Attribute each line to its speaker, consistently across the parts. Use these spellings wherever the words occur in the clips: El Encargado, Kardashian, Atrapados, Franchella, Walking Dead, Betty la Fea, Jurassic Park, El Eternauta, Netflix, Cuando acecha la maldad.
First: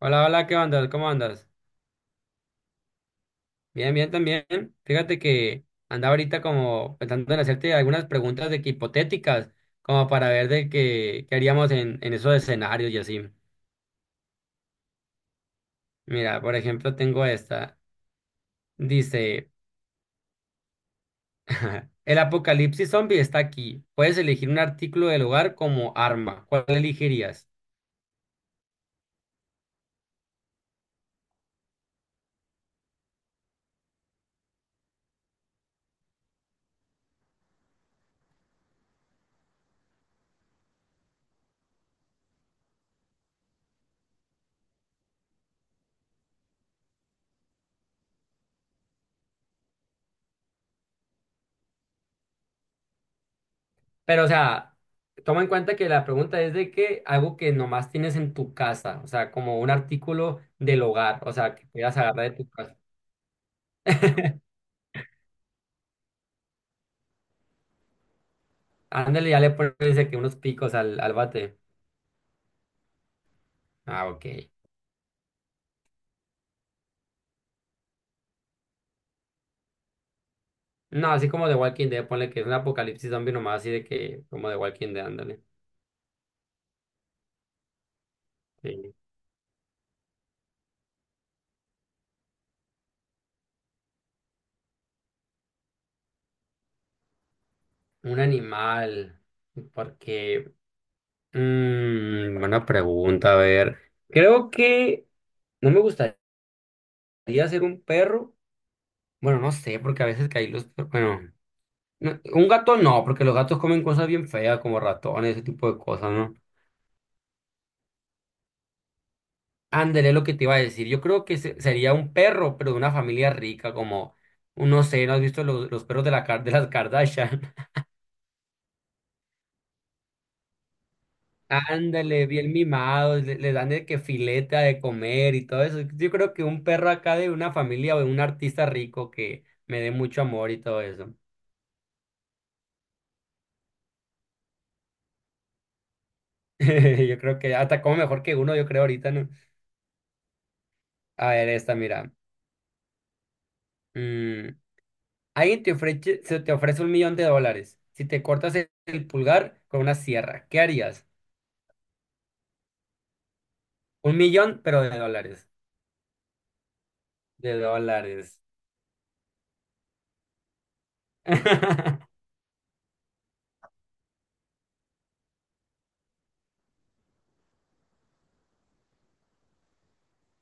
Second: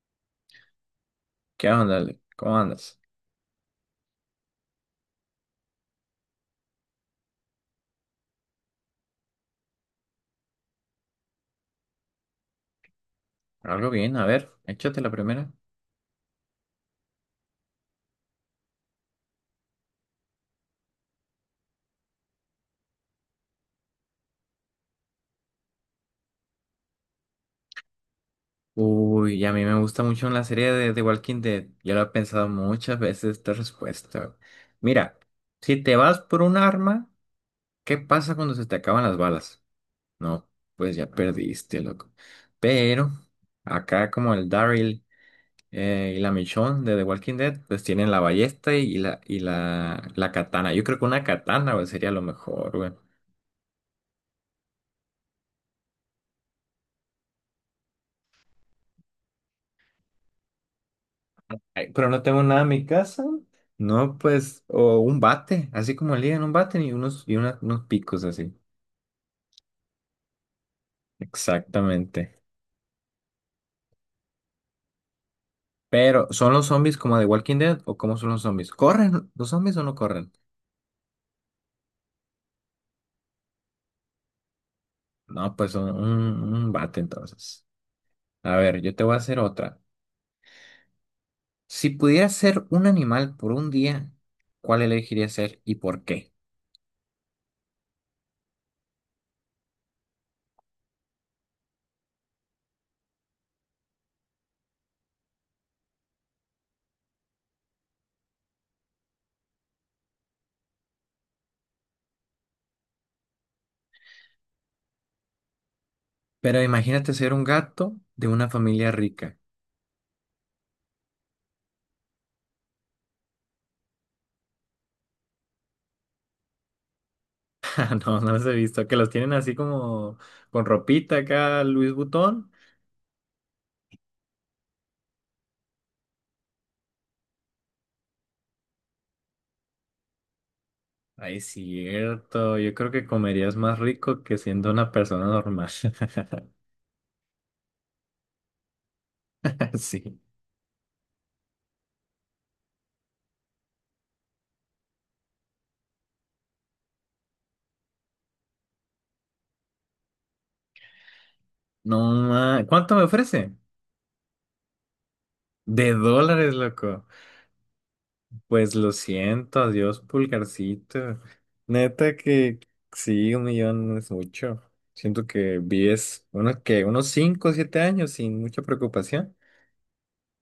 Speaker 1: Hola, hola, ¿qué andas? ¿Cómo andas?
Speaker 2: ¿Qué onda, Ale? ¿Cómo andas?
Speaker 1: Bien, bien también. Fíjate que andaba ahorita como pensando en hacerte algunas preguntas de que hipotéticas, como para ver qué haríamos en esos escenarios y así.
Speaker 2: Algo bien, a ver, échate la primera.
Speaker 1: Mira, por ejemplo, tengo esta. Dice, el apocalipsis zombie está aquí. Puedes elegir un artículo del hogar como arma. ¿Cuál elegirías?
Speaker 2: Uy, a mí me gusta mucho la serie de The Walking Dead. Yo lo he pensado muchas veces esta respuesta. Mira, si te vas por un arma, ¿qué pasa cuando se te acaban las balas? No, pues ya perdiste, loco. Pero acá como el Daryl y la Michonne de The Walking Dead, pues tienen la ballesta y la katana. Yo creo que una katana, güey, sería lo mejor, güey.
Speaker 1: Pero, o sea, toma en cuenta que la pregunta es de que algo que nomás tienes en tu casa, o sea, como un artículo del hogar, o sea, que
Speaker 2: Ay,
Speaker 1: puedas
Speaker 2: pero no
Speaker 1: agarrar de
Speaker 2: tengo
Speaker 1: tu
Speaker 2: nada en
Speaker 1: casa.
Speaker 2: mi casa. No, pues, o un bate, así como ligan un bate y unos picos así.
Speaker 1: Ándale, ya le pones dice que unos picos al bate.
Speaker 2: Exactamente.
Speaker 1: Ah, ok.
Speaker 2: Pero, ¿son los zombies como de Walking Dead o cómo son los zombies? ¿Corren los zombies o no corren?
Speaker 1: No, así como de Walking Dead, ponle que es un apocalipsis zombie nomás, así de que, como de Walking Dead, ándale.
Speaker 2: No, pues son un bate entonces. A ver, yo
Speaker 1: Sí.
Speaker 2: te voy a hacer otra. Si pudieras ser un animal por un día, ¿cuál elegirías ser y por qué?
Speaker 1: Un animal. Porque, buena pregunta, a ver. Creo que no me gustaría ser un perro. Bueno, no sé, porque a veces caí los. Bueno, no, un gato no, porque los gatos comen cosas bien feas, como ratones, ese tipo de cosas, ¿no?
Speaker 2: Pero imagínate ser un gato de una familia rica.
Speaker 1: Ándale, es lo que te iba a decir. Yo creo que sería un perro, pero de una familia rica, como, no sé, ¿no has visto los perros de, la, de las Kardashian?
Speaker 2: No, no los he visto. Que los tienen así como con ropita acá, Luis
Speaker 1: Ándale,
Speaker 2: Butón.
Speaker 1: bien mimados, le dan de que fileta de comer y todo eso. Yo creo que un perro acá de una familia o de un artista rico que me dé mucho amor y todo eso.
Speaker 2: Ay, cierto. Yo creo que comerías más rico que siendo una persona normal.
Speaker 1: Yo creo que hasta como mejor que uno, yo creo ahorita, ¿no?
Speaker 2: Sí.
Speaker 1: A ver, esta, mira. Mm, alguien te ofrece, se te ofrece 1,000,000 de dólares si te cortas el pulgar con una sierra. ¿Qué harías?
Speaker 2: No, ¿Cuánto me ofrece?
Speaker 1: Un millón, pero de dólares.
Speaker 2: De dólares, loco.
Speaker 1: De dólares.
Speaker 2: Pues lo siento, adiós, pulgarcito. Neta que sí, un millón no es mucho. Siento que vives unos 5 o 7 años sin mucha preocupación.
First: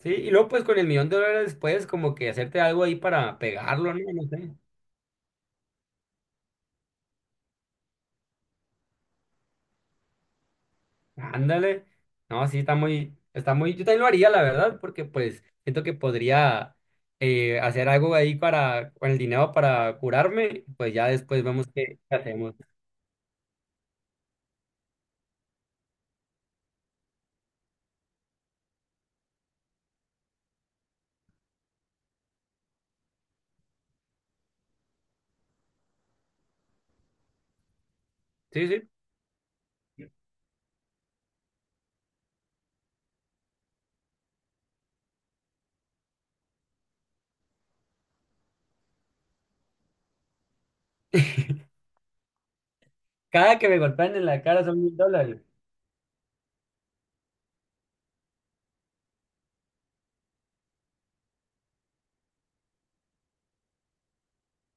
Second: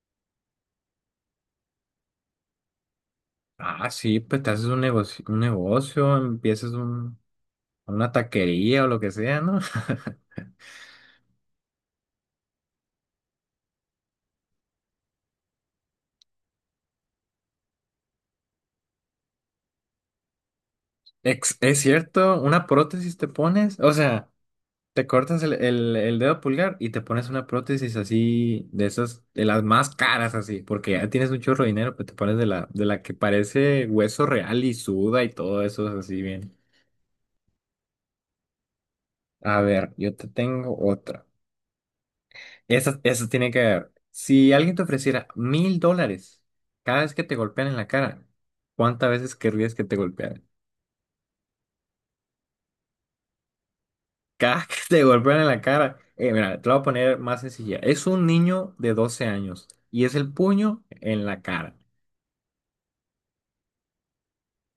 Speaker 1: Sí, y luego pues con el millón de dólares puedes como que hacerte algo ahí para
Speaker 2: Ah,
Speaker 1: pegarlo, ¿no?
Speaker 2: sí,
Speaker 1: No
Speaker 2: pues te
Speaker 1: sé.
Speaker 2: haces un negocio, empiezas una taquería o lo que sea, ¿no?
Speaker 1: Ándale. No, sí, está muy, yo también lo haría, la verdad, porque pues siento que podría hacer algo ahí para, con el dinero para curarme, pues ya después
Speaker 2: Ex-
Speaker 1: vemos
Speaker 2: Es,
Speaker 1: qué
Speaker 2: cierto,
Speaker 1: hacemos.
Speaker 2: una prótesis te pones, o sea, te cortas el dedo pulgar y te pones una prótesis así, de esas, de las más caras así, porque ya tienes un chorro de dinero, pues te pones de la que parece hueso real y suda y todo eso así bien.
Speaker 1: Sí, sí.
Speaker 2: A ver, yo te tengo otra. Esa tiene que ver. Si alguien te ofreciera $1,000 cada vez que te golpean en la cara, ¿cuántas veces querrías que te golpearan?
Speaker 1: Cada que me golpean en la cara
Speaker 2: Cada que
Speaker 1: son mil
Speaker 2: te golpean
Speaker 1: dólares.
Speaker 2: en la cara. Mira, te lo voy a poner más sencilla. Es un niño de 12 años y es el puño en la cara.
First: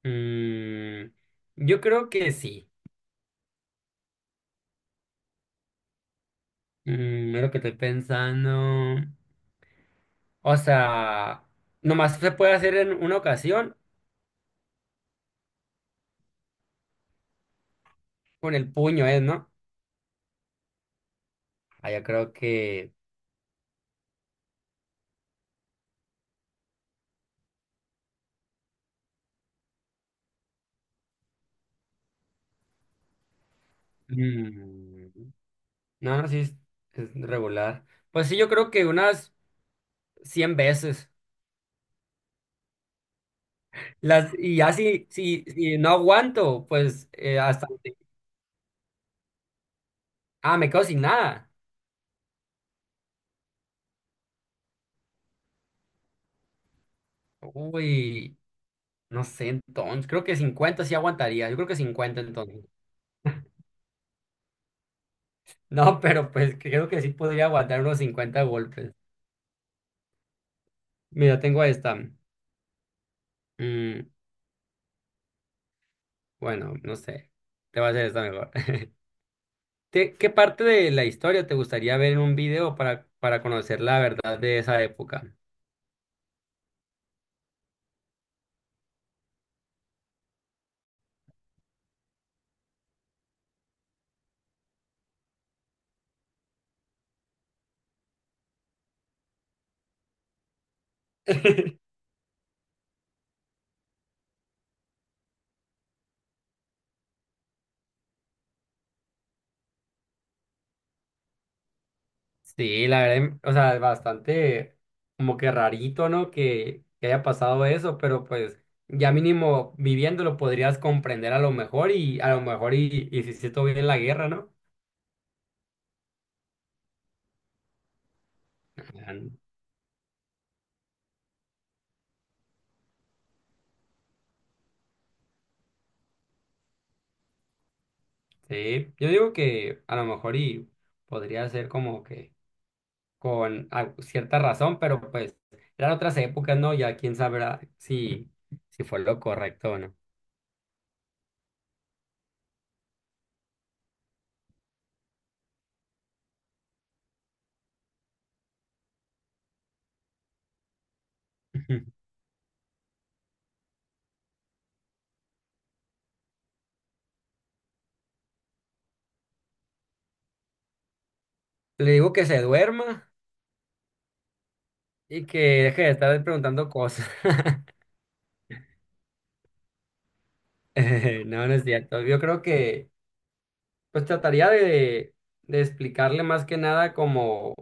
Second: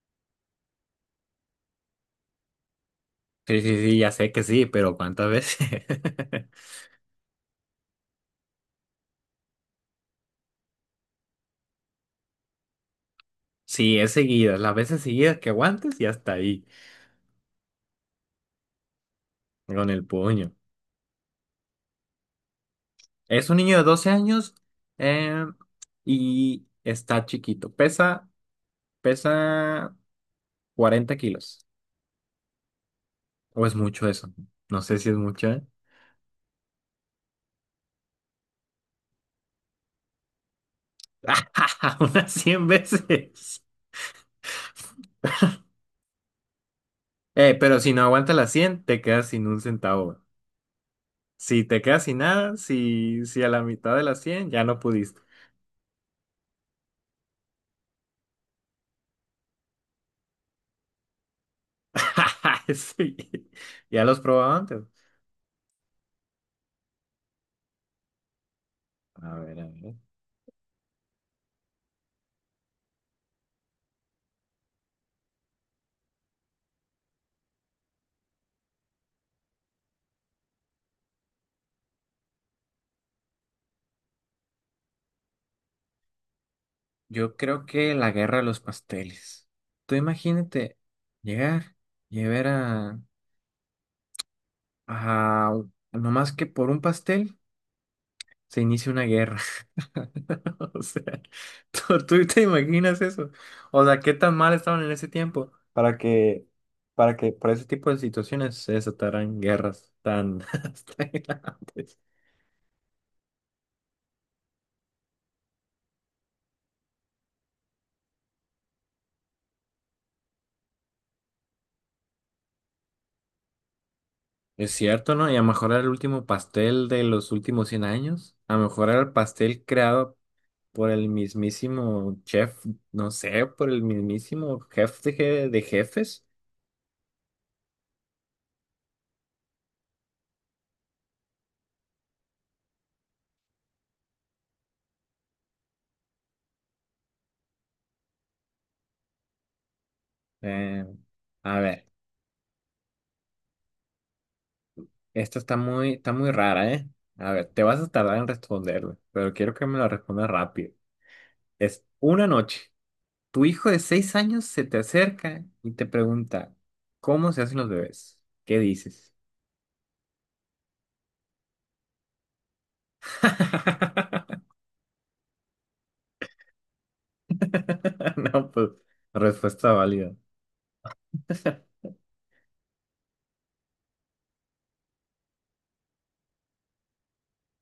Speaker 1: Mm, yo creo que sí.
Speaker 2: Sí, sí, sí, ya sé que sí, pero ¿cuántas veces?
Speaker 1: Es lo que estoy pensando. O sea, nomás se puede hacer en una ocasión
Speaker 2: Sí, es seguidas. Las veces seguidas que aguantes y hasta ahí,
Speaker 1: con el puño, ¿eh? ¿No?
Speaker 2: con el puño.
Speaker 1: Ah, yo creo que…
Speaker 2: Es un niño de 12 años eh, y está chiquito. Pesa, pesa 40 kilos. ¿O es mucho eso? No sé si es
Speaker 1: mm,
Speaker 2: mucho, ¿eh?
Speaker 1: no, no, sí, es regular. Pues sí, yo creo que unas 100 veces.
Speaker 2: Unas 100 veces.
Speaker 1: Las, y ya si no aguanto, pues hasta…
Speaker 2: Pero si no aguantas las 100, te quedas sin un centavo.
Speaker 1: Ah, me quedo sin nada.
Speaker 2: Si te quedas sin nada, si a la mitad de las 100 ya no pudiste.
Speaker 1: Uy, no sé, entonces, creo que 50 sí aguantaría. Yo creo que 50 entonces.
Speaker 2: Sí, ya los probaba antes.
Speaker 1: No, pero pues creo que sí podría aguantar unos 50 golpes.
Speaker 2: A ver, a ver.
Speaker 1: Mira, tengo esta. Mm, Bueno, no sé. Te va a hacer esta mejor. ¿Qué parte de la historia te gustaría ver en un video para conocer la verdad de esa época?
Speaker 2: Yo creo que la guerra de los pasteles. Tú imagínate llegar y ver a nomás que por un pastel se inicia una guerra. O sea, ¿tú, tú te imaginas eso? O sea, ¿qué tan mal estaban en ese tiempo para que por ese tipo de situaciones se desataran guerras tan, tan grandes?
Speaker 1: Sí, la verdad, o sea, es bastante como que rarito, ¿no? Que haya pasado eso, pero pues ya mínimo viviéndolo podrías comprender a lo mejor y si se estuvo bien la guerra, ¿no?
Speaker 2: Es cierto, ¿no? Y a lo mejor era el último pastel de los últimos 100 años. A lo mejor era el
Speaker 1: Mm,
Speaker 2: pastel creado por el mismísimo chef, no sé, por el mismísimo jefe de jefes.
Speaker 1: Sí, yo digo que a lo mejor y podría ser como que con cierta razón, pero pues eran otras épocas, ¿no? Ya quién sabrá si fue lo correcto o no.
Speaker 2: Eh, a ver. Esta está muy rara, ¿eh? A ver, te vas a tardar en responderla, pero quiero que me la respondas rápido. Es
Speaker 1: Ujú.
Speaker 2: una noche. Tu hijo de 6 años se te acerca y te pregunta, ¿cómo se hacen los bebés? ¿Qué dices?
Speaker 1: Le digo que se duerma y que deje de estar preguntando cosas.
Speaker 2: No, pues, respuesta válida.
Speaker 1: No, no es cierto. Yo creo que pues trataría de explicarle más que nada como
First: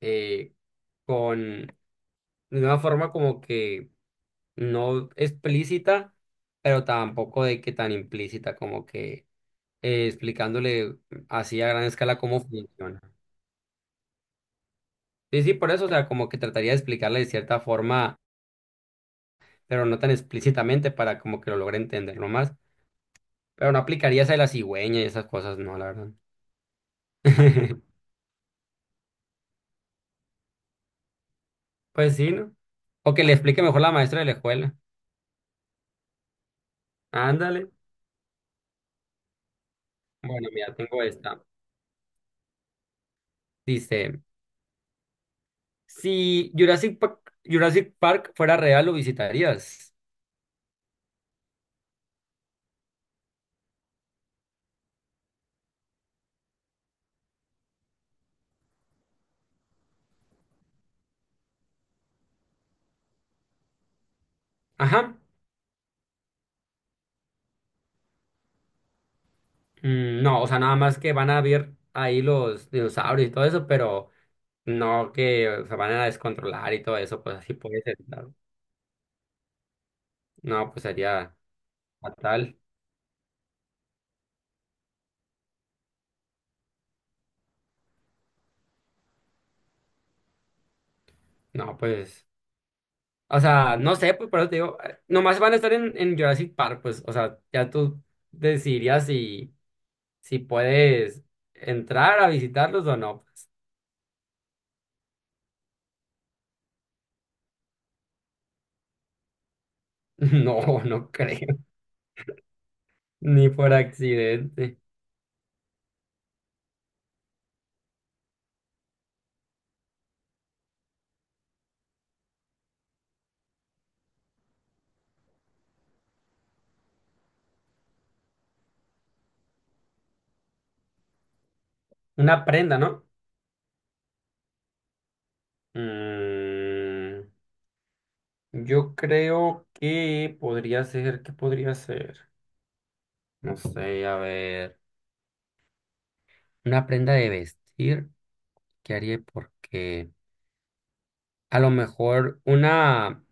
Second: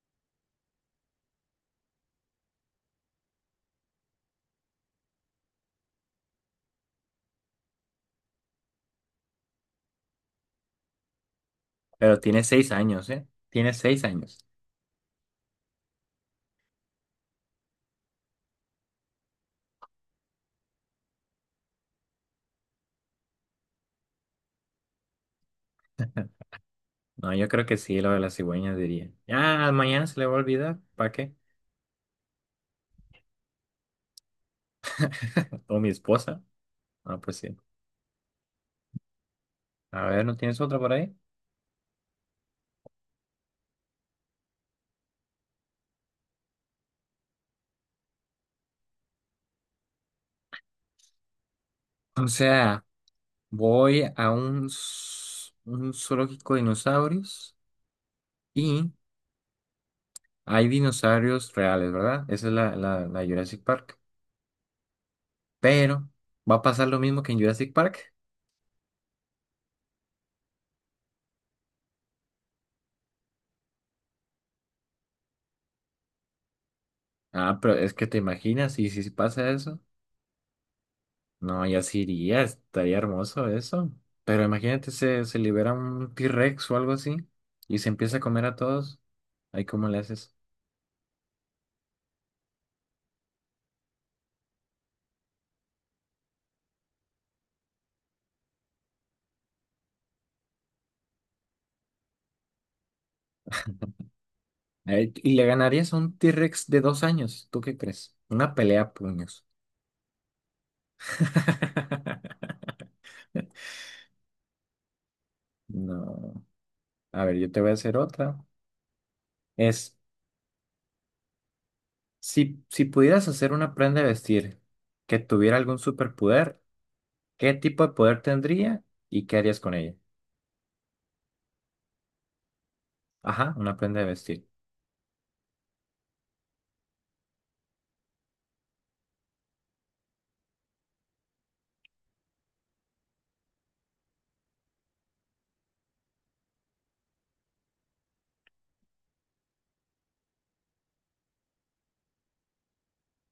Speaker 1: eh, con de una forma como que no explícita, pero tampoco de que tan implícita como que explicándole así a gran
Speaker 2: Pero
Speaker 1: escala cómo
Speaker 2: tiene seis
Speaker 1: funciona.
Speaker 2: años, ¿eh? Tiene 6 años.
Speaker 1: Sí, sí, por eso, o sea, como que trataría de explicarle de cierta forma, pero no tan explícitamente para como que lo logre entender nomás. Pero no aplicaría esa de la cigüeña y esas cosas, no, la verdad.
Speaker 2: No, yo creo que sí, lo de las cigüeñas diría. Ya, mañana se le va a olvidar. ¿Para qué?
Speaker 1: Pues sí, ¿no? O que le explique mejor la maestra de la escuela.
Speaker 2: O mi esposa. Ah, pues sí.
Speaker 1: Ándale.
Speaker 2: A ver, ¿no
Speaker 1: Bueno,
Speaker 2: tienes
Speaker 1: mira,
Speaker 2: otra por
Speaker 1: tengo
Speaker 2: ahí?
Speaker 1: esta. Dice, si Jurassic Park fuera real, ¿lo visitarías?
Speaker 2: O sea. Voy a un zoológico de dinosaurios y hay dinosaurios reales, ¿verdad? Esa es la Jurassic Park.
Speaker 1: Ajá.
Speaker 2: Pero, ¿va a pasar lo mismo que en Jurassic Park?
Speaker 1: No, o sea, nada más que van a ver ahí los dinosaurios y todo eso, pero… No, que se van a descontrolar y todo eso, pues así
Speaker 2: Ah, pero
Speaker 1: puede
Speaker 2: es
Speaker 1: ser,
Speaker 2: que te
Speaker 1: claro.
Speaker 2: imaginas, y si pasa eso,
Speaker 1: No, pues sería
Speaker 2: no, ya se iría,
Speaker 1: fatal.
Speaker 2: estaría hermoso eso. Pero imagínate, se libera un T-Rex o algo así y se empieza a comer a todos. Ahí, ¿cómo le haces?
Speaker 1: No, pues, o sea, no sé, pues por eso te digo, nomás van a estar en Jurassic Park, pues, o sea, ya tú decidirías si, si puedes entrar a visitarlos o no, pues.
Speaker 2: Ay, y le ganarías a un T-Rex de 2 años, ¿tú qué crees? Una pelea a puños.
Speaker 1: No, no creo, ni por accidente.
Speaker 2: No. A ver, yo te voy a hacer otra. Es, si, si pudieras hacer una prenda de vestir que tuviera algún superpoder, ¿qué tipo de poder tendría y qué harías con ella?
Speaker 1: Una prenda, ¿no?
Speaker 2: Ajá, una prenda de vestir.
Speaker 1: Mm, yo creo que podría ser, ¿qué podría ser? No sé, a ver. Una prenda de vestir, ¿qué haría? Porque a lo mejor una,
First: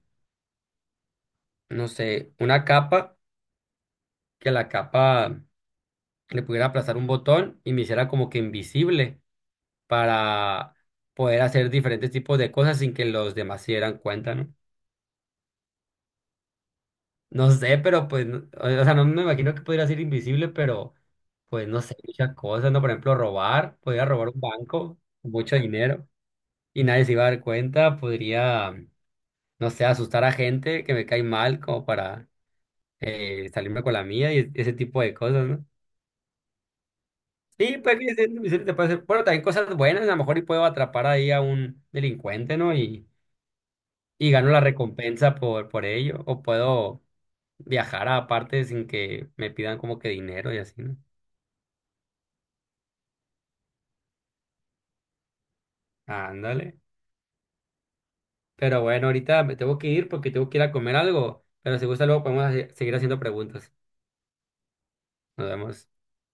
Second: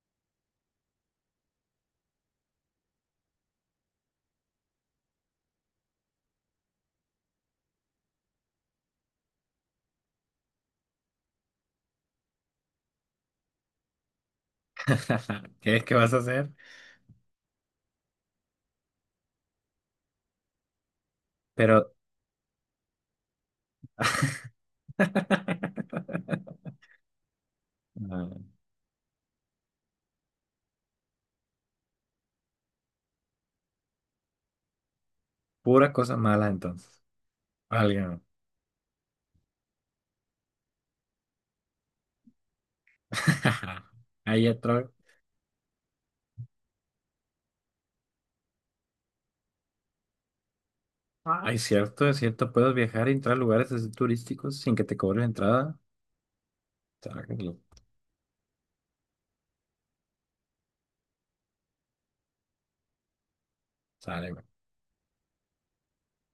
Speaker 1: no sé, una capa, que la capa le pudiera aplazar un botón y me hiciera como que invisible para poder hacer diferentes tipos de cosas sin que los demás se dieran cuenta, ¿no?
Speaker 2: ¿Qué vas a hacer?
Speaker 1: No sé, pero pues, o sea, no me imagino que pudiera ser invisible, pero pues no
Speaker 2: Pero...
Speaker 1: sé, muchas cosas, ¿no? Por ejemplo, robar, podría robar un banco, mucho dinero y nadie se iba a dar cuenta,
Speaker 2: Ah,
Speaker 1: podría… no sé, asustar a gente que me cae mal como para salirme con la mía y ese tipo de cosas, ¿no?
Speaker 2: pura cosa mala entonces.
Speaker 1: Sí, pues sí,
Speaker 2: Alguien.
Speaker 1: sí, sí, sí, bueno, también cosas buenas, a lo mejor y puedo atrapar ahí a un delincuente, ¿no? Y
Speaker 2: Ahí
Speaker 1: gano la
Speaker 2: otro.
Speaker 1: recompensa por ello, o puedo viajar a partes sin que me pidan como que dinero y así, ¿no?
Speaker 2: Ay, cierto, es cierto. Puedes viajar y entrar a lugares así turísticos sin que te cobren entrada.
Speaker 1: Ándale.
Speaker 2: Sácalo.
Speaker 1: Pero bueno, ahorita me tengo que ir porque tengo que ir a comer algo, pero si gusta luego podemos seguir haciendo preguntas.
Speaker 2: Sale,
Speaker 1: Nos vemos.